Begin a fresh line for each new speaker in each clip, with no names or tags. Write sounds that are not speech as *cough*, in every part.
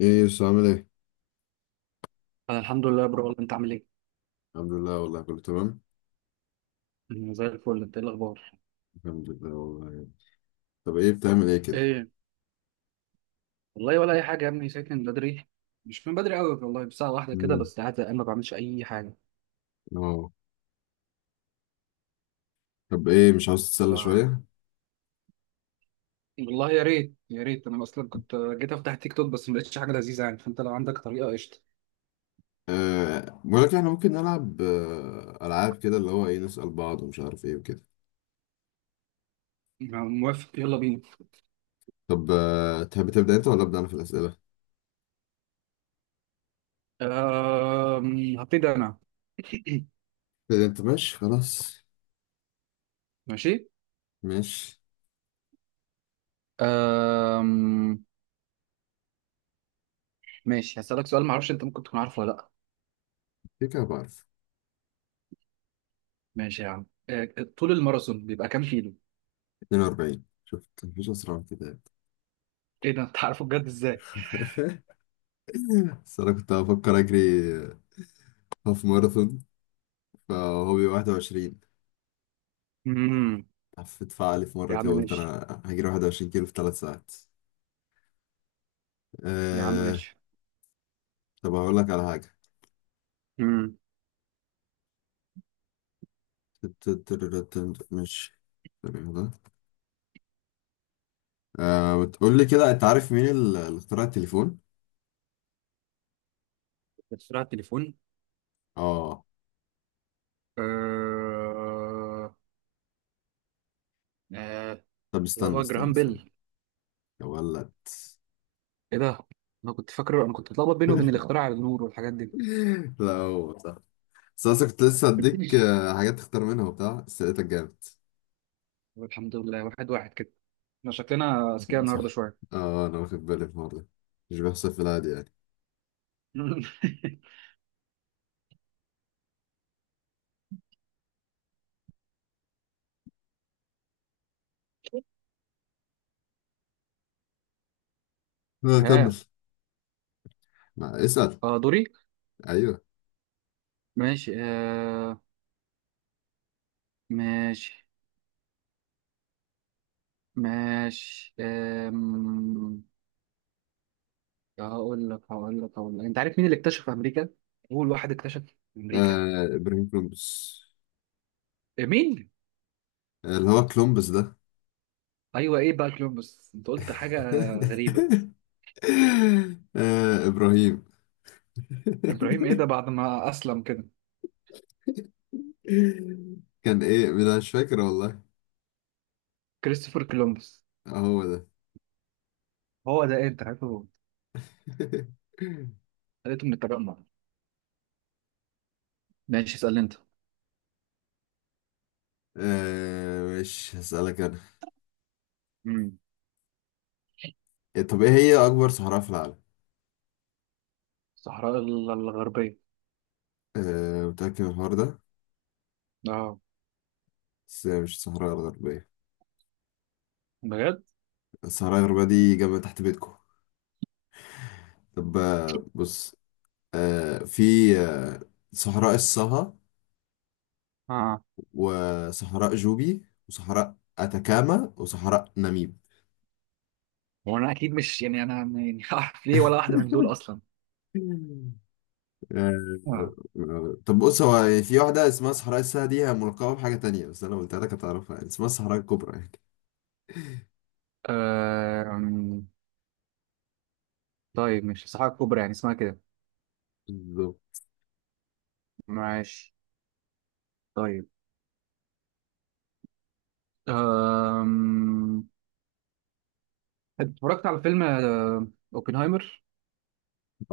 ايه يا يوسف، عامل ايه؟
انا الحمد لله يا برو، والله انت عامل ايه؟
الحمد لله والله، كله تمام.
أنا زي الفل. انت ايه الاخبار؟
الحمد لله والله. طب ايه بتعمل ايه كده؟
ايه والله، ولا اي حاجه يا ابني. ساكن بدري، مش من بدري قوي والله، بساعه واحده كده
مم.
بس، قاعد زهقان ما بعملش اي حاجه.
اه. طب ايه مش عاوز
ف
تتسلى شوية؟
والله يا ريت، يا ريت. انا اصلا كنت جيت افتح تيك توك، بس ما لقيتش حاجه لذيذه يعني، فانت لو عندك طريقه قشطه.
بقول لك احنا ممكن نلعب ألعاب كده، اللي هو ايه، نسأل بعض ومش عارف ايه وكده.
موافق، يلا بينا.
طب تحب تبدأ انت ولا أبدأ أنا في الأسئلة؟
هبتدي انا. *clears throat*
تبدأ انت، ماشي خلاص.
ماشي.
ماشي.
أم... ماشي، هسألك سؤال ما اعرفش انت ممكن تكون عارفه ولا لا.
كده كده بعرف.
ماشي يا عم، طول الماراثون بيبقى كام كيلو؟
42، شفت؟ مفيش أسرع من كده.
ايه ده، انت عارفه بجد ازاي؟
*laughs* بس أنا كنت بفكر أجري هاف ماراثون، فهو بيبقى 21.
امم.
حفيت فعالي في
يا
مرة
عم
كده، قلت
ماشي.
أنا هجري 21 كيلو في ثلاث ساعات.
يا عم
أه...
ماشي.
طب هقول لك على حاجة.
امم.
ماشي. تمام ده. بتقول لي كده، أنت عارف مين اللي اخترع التليفون؟
بسرعة، التليفون.
آه.
آه... آه...
طب
اللي
استنى
هو
استنى
جراهام
استنى.
بيل.
يا ولد!
ايه ده؟ انا كنت فاكره، انا كنت بتلخبط بينه وبين
*laughs*
الاختراع على النور والحاجات دي.
لا، هو صح. بس أنا كنت لسه هديك
*laughs*
حاجات تختار منها وبتاع، بس لقيتك جامد.
طب الحمد لله، واحد واحد كده. احنا شكلنا اذكياء النهارده
صح.
شوية.
آه، أنا واخد بالي في الموضوع ده. مش بيحصل في العادي يعني.
*laughs*
آه، كمل.
ها.
اسأل.
اه، دوري.
أيوه.
ماشي ماشي. ماشي هقول لك، انت عارف مين اللي اكتشف امريكا؟ اول واحد اكتشف امريكا.
آه، إبراهيم كولومبوس.
إيه، مين؟
اللي هو كلومبس ده.
ايوه، ايه بقى كولومبوس؟ انت قلت حاجه غريبه.
*laughs* آه، إبراهيم.
ابراهيم؟ ايه ده،
*laughs*
بعد ما اسلم كده؟
كان إيه، أنا مش فاكر والله.
كريستوفر كولومبوس.
آه، هو ده.
هو ده، ايه انت عارفه؟
*laughs*
لقيته من التجمع. ماشي، اسال انت.
آه، مش هسألك أنا.
امم.
إيه، طب إيه هي أكبر صحراء في العالم؟
الصحراء الغربيه.
آه، متأكد من الحوار ده؟
اه،
بس هي مش الصحراء الغربية.
بجد.
الصحراء الغربية دي جنب تحت بيتكم. طب بص. في آه، صحراء الصها،
اه.
وصحراء جوبي، وصحراء أتاكاما، وصحراء ناميب.
هو انا اكيد مش، يعني انا يعني *laughs* هعرف ليه ولا واحده من دول اصلا.
آه،
اه.
طب بص، هو في واحدة اسمها صحراء الساعة دي، هي ملقبة بحاجة تانية، بس أنا قلت لك هتعرفها يعني، اسمها الصحراء الكبرى يعني.
أم، طيب مش الصحراء الكبرى يعني اسمها كده؟
بالظبط.
ماشي، طيب. أم... أنت اتفرجت على فيلم اوبنهايمر؟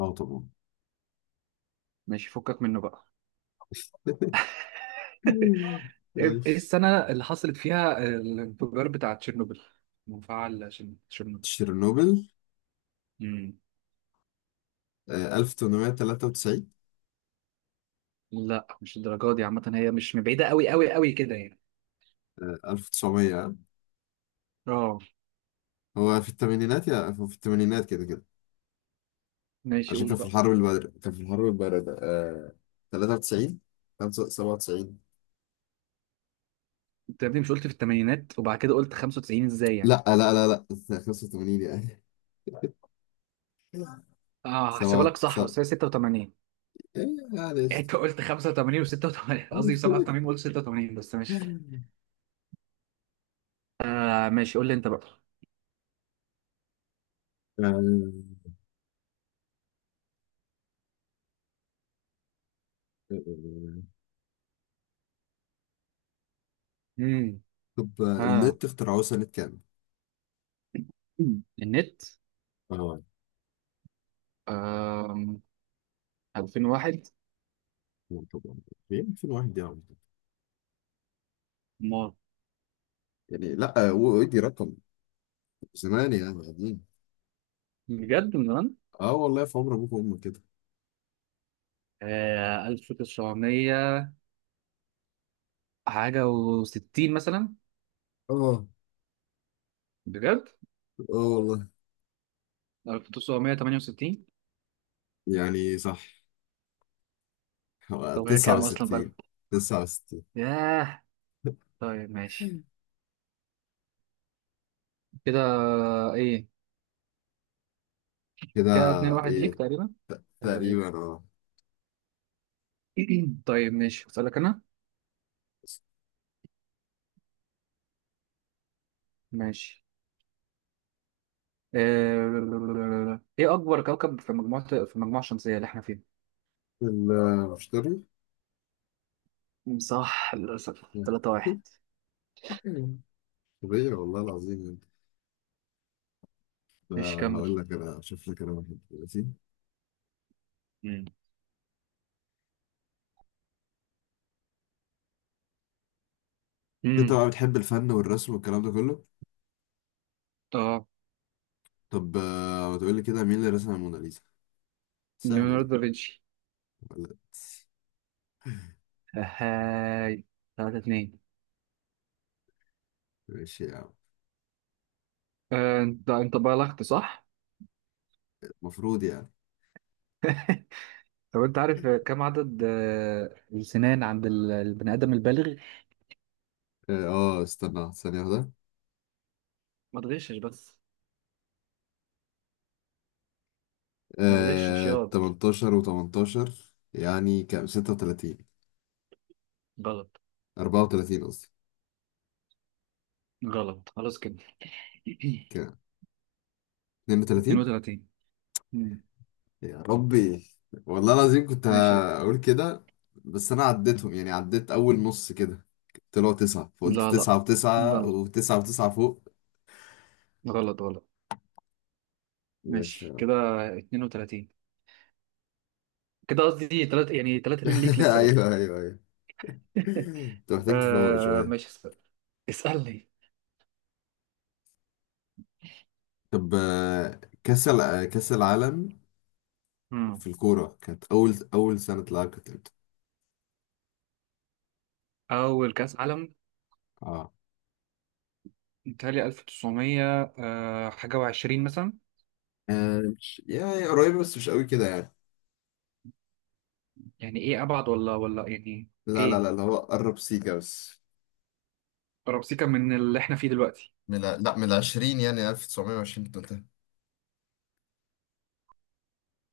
اه طبعا.
ماشي، فكك منه بقى. *laughs* ايه، إيه
ماشي.
السنة اللي حصلت فيها الانفجار بتاع تشيرنوبل؟ مفاعل تشيرنوبل.
تشيرنوبل.
مم.
1893.
لا مش الدرجة دي، عامة هي مش من بعيدة قوي قوي قوي كده يعني.
1900.
اه
هو في الثمانينات، يا هو في الثمانينات كده كده.
ماشي،
عشان
قول
كان في
بقى.
الحرب الباردة، كان في الحرب الباردة. 93، 95، 97.
انت يا ابني مش قلت في الثمانينات، وبعد كده قلت 95؟ ازاي يعني؟
لا لا لا لا. 85 يعني. *laughs*
اه، هحسبها
7،
لك صح،
7.
بس هي 86.
معلش.
انت قلت 85 و86، قصدي 87،
*laughs*
وقلت 86، بس ماشي.
آه،
آه ماشي، قول لي انت بقى.
آه،
امم.
طب
ها.
النت اخترعوه سنة كام؟
النت.
اه
آه. 2001.
طبعا. في 2001 يعني.
ما.
يعني لا، ودي رقم زمان يعني، قديم.
بجد، من زمان.
اه والله، في عمر ابوك وامك كده.
آه، 1900 حاجة وستين مثلا.
اه.
بجد.
اه والله.
1968.
يعني صح، هو
طب هي كام أصلا بقى؟
69. 69.
ياه. طيب ماشي.
*laughs*
كده. إيه.
كده.
كده اتنين واحد ليك
ايه.
تقريبا. ولا
تقريبا،
إيه؟
اه.
*clears throat* طيب ماشي، أسألك أنا. ماشي. آه، إيه أكبر كوكب في مجموعة، في المجموعة الشمسية اللي إحنا فيها؟
المشتري.
مم، صح. للأسف تلاتة واحد.
*laughs* طبيعي والله العظيم. انت،
ماشي، كمل.
هقول لك انا اشوف لك انا واحد دلوقتي.
مم.
انت
مم.
بقى بتحب الفن والرسم والكلام ده كله.
اه.
طب ما تقول لي كده، مين اللي رسم الموناليزا؟ سهله
ليوناردو
دي.
دافنشي.
ولا.
هاي. تلاتة اتنين.
ماشي يا عم.
انت بالغت صح؟
المفروض يعني.
*laughs* طب انت عارف كم عدد السنان عند البني ادم البالغ؟
اه. استنى ثانيه واحده.
ما تغشش بس. ما تغشش ياض.
18 و18، يعني كام، 36.
غلط.
34 قصدي.
غلط، خلاص كده. *coughs*
كام؟
*clears throat*
32.
32. مم.
يا ربي، والله العظيم كنت
ماشي.
هقول كده. بس انا عديتهم يعني، عديت اول نص كده، طلعوا تسعة، فقلت
لا لا،
تسعة وتسعة
غلط.
وتسعة وتسعة فوق.
غلط غلط.
مش.
ماشي كده. 32. كده قصدي تلات، يعني 3 2 ليك
*laughs*
لسه برضه.
ايوه ايوه ايوه.
*laughs*
انت محتاج تفوق
آه
شوية.
ماشي، اسأل. اسألني.
طب كأس العالم في
مم.
الكورة، كانت أول أول سنة تلعب كانت امتى؟
أول كأس عالم.
اه.
متهيألي 1900 آه حاجة وعشرين مثلا.
مش يعني قريبة، بس مش قوي كده يعني.
يعني ايه، ابعد ولا ولا يعني؟
لا لا
ايه،
لا، اللي هو قرب سيكا بس.
ربسيكا من اللي احنا فيه دلوقتي؟
لا، من العشرين يعني، 1920 كنت قلتها.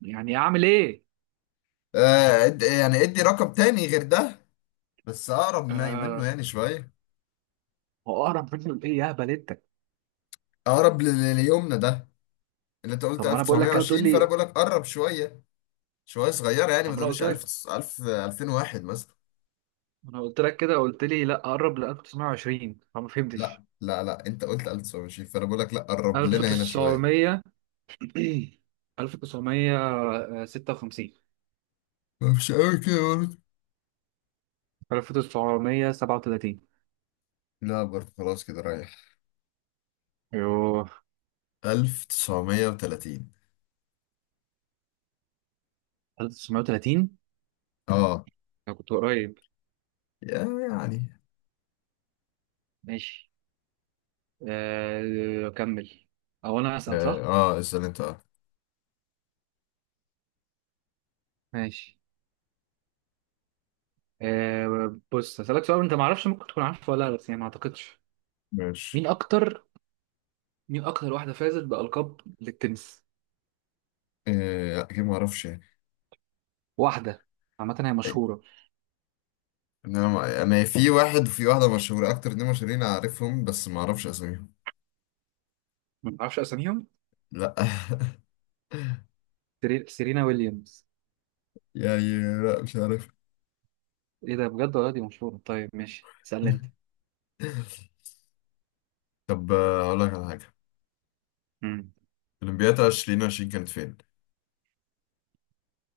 يعني اعمل ايه؟
يعني ادي رقم تاني غير ده، بس اقرب منه
آه.
يعني شويه.
هو اقرب منه لايه يا بلدتك؟
اقرب ليومنا ده، اللي انت قلت
طب ما انا بقول لك كده وتقول
1920، فانا
لي.
بقول لك قرب شويه. شويه صغيره يعني، ما
عمرها،
تقوليش
قلت لك.
1000، 1000، 2001 مثلا.
ما انا قلت لك كده، قلت لي لا اقرب ل 1920، فما
لا
فهمتش.
لا لا، انت قلت 1920، فانا بقول لك لا، قرب لنا هنا شويه.
1900. 1956.
مش قوي كده برضه.
1937.
لا برضه، خلاص كده رايح.
*clears throat* يوه.
1930.
1930.
اه.
انا كنت قريب.
يعني.
ماشي. آه، اكمل. او انا اسال،
اه.
صح؟
اسال انت. اه.
ماشي. آه بص، هسألك سؤال انت ما اعرفش ممكن تكون عارفه ولا لا، بس يعني ما اعتقدش.
ماشي.
مين اكتر مين اكتر واحده فازت بالقاب للتنس؟
لا، كده ما اعرفش يعني.
واحده عامه، هي
إيه،
مشهوره.
إن انا ما- انا في واحد وفي واحده مشهوره، اكتر اتنين مشهورين اعرفهم، بس ما اعرفش اساميهم.
ما اعرفش اساميهم.
لا. *laughs*
سيرينا ويليامز.
يعني لا، مش عارف.
ايه ده، بجد؟ ولا دي مشهوره؟ طيب ماشي، اسالني انت.
*laughs* طب اقول لك على حاجه.
امم.
اولمبياد 2020 كانت فين؟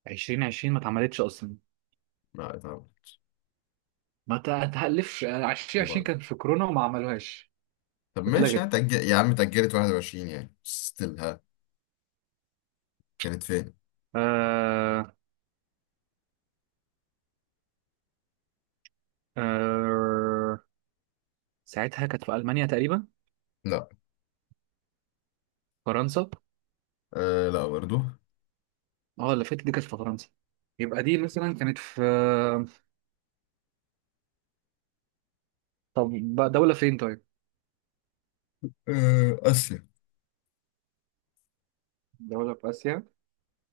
2020 ما اتعملتش اصلا.
لا، اتعملت.
ما تهلفش، 2020 كانت في كورونا وما عملوهاش.
طب ماشي،
واتلغت.
هتأجل يا عم، اتأجلت 21 يعني ستيل ها. كانت فين؟
آه. آه. ساعتها كانت في المانيا تقريبا.
لا.
فرنسا.
آه، لا برضو.
اه، اللي فاتت دي كانت في فرنسا. يبقى دي مثلا كانت في، طب، بقى دولة فين طيب؟
آسيا.
دولة في آسيا.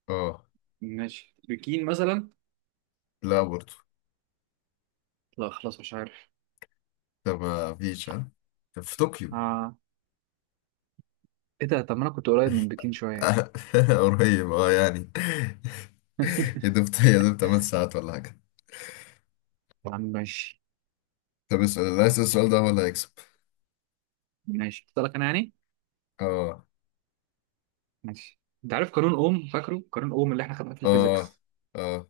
اه،
ماشي، بكين مثلا.
لا برضو.
لا خلاص، مش عارف.
ده ما فيش ها. طب في طوكيو.
آه. ايه ده، طب ما انا كنت قريب من بكين شوية.
آه، *laughs* قريب اه يعني. *laughs* يا دوب يا دوب 8 ساعات ولا حاجة.
طب ماشي.
طب اسأل، اللي هيسأل السؤال ده هو اللي هيكسب.
ماشي، اسألك انا يعني؟
اه.
ماشي، انت عارف قانون اوم؟ فاكره؟ قانون اوم اللي احنا خدناه في
اه.
الفيزيكس.
اه.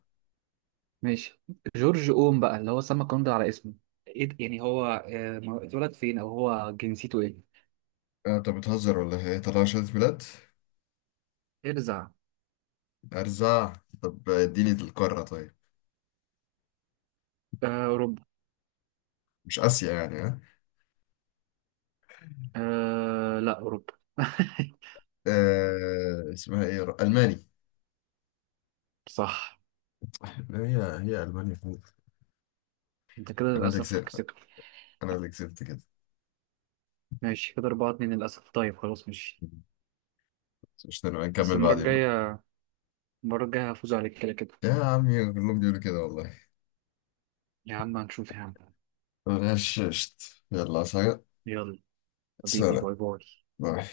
ماشي. جورج اوم بقى، اللي هو سمى القانون ده على اسمه. ايه ده؟ يعني هو، اتولد فين، او هو جنسيته ايه؟
انت بتهزر ولا ايه؟ طلع شهادة ميلاد؟
ارزع.
ارزع. طب اديني القارة طيب.
آه، اوروبا.
مش آسيا يعني ها.
آه لا، اوروبا. *laughs*
آه، اسمها ايه، الماني.
صح.
هي هي ألمانيا فوق.
انت كده
أنا اللي
للأسف
كسبت.
كسبت.
أنا اللي كسبت كده.
ماشي، كده أربعة اتنين للأسف. طيب خلاص، ماشي.
مش نبقى
بس
نكمل
المرة
بعدين بقى.
الجاية، المرة الجاية هفوز عليك كده كده.
يا عمي كلهم بيقولوا كده والله.
يا عم هنشوف يا عم.
غششت. يلا سلام.
يلا. حبيبي،
سلام.
باي باي.
باي.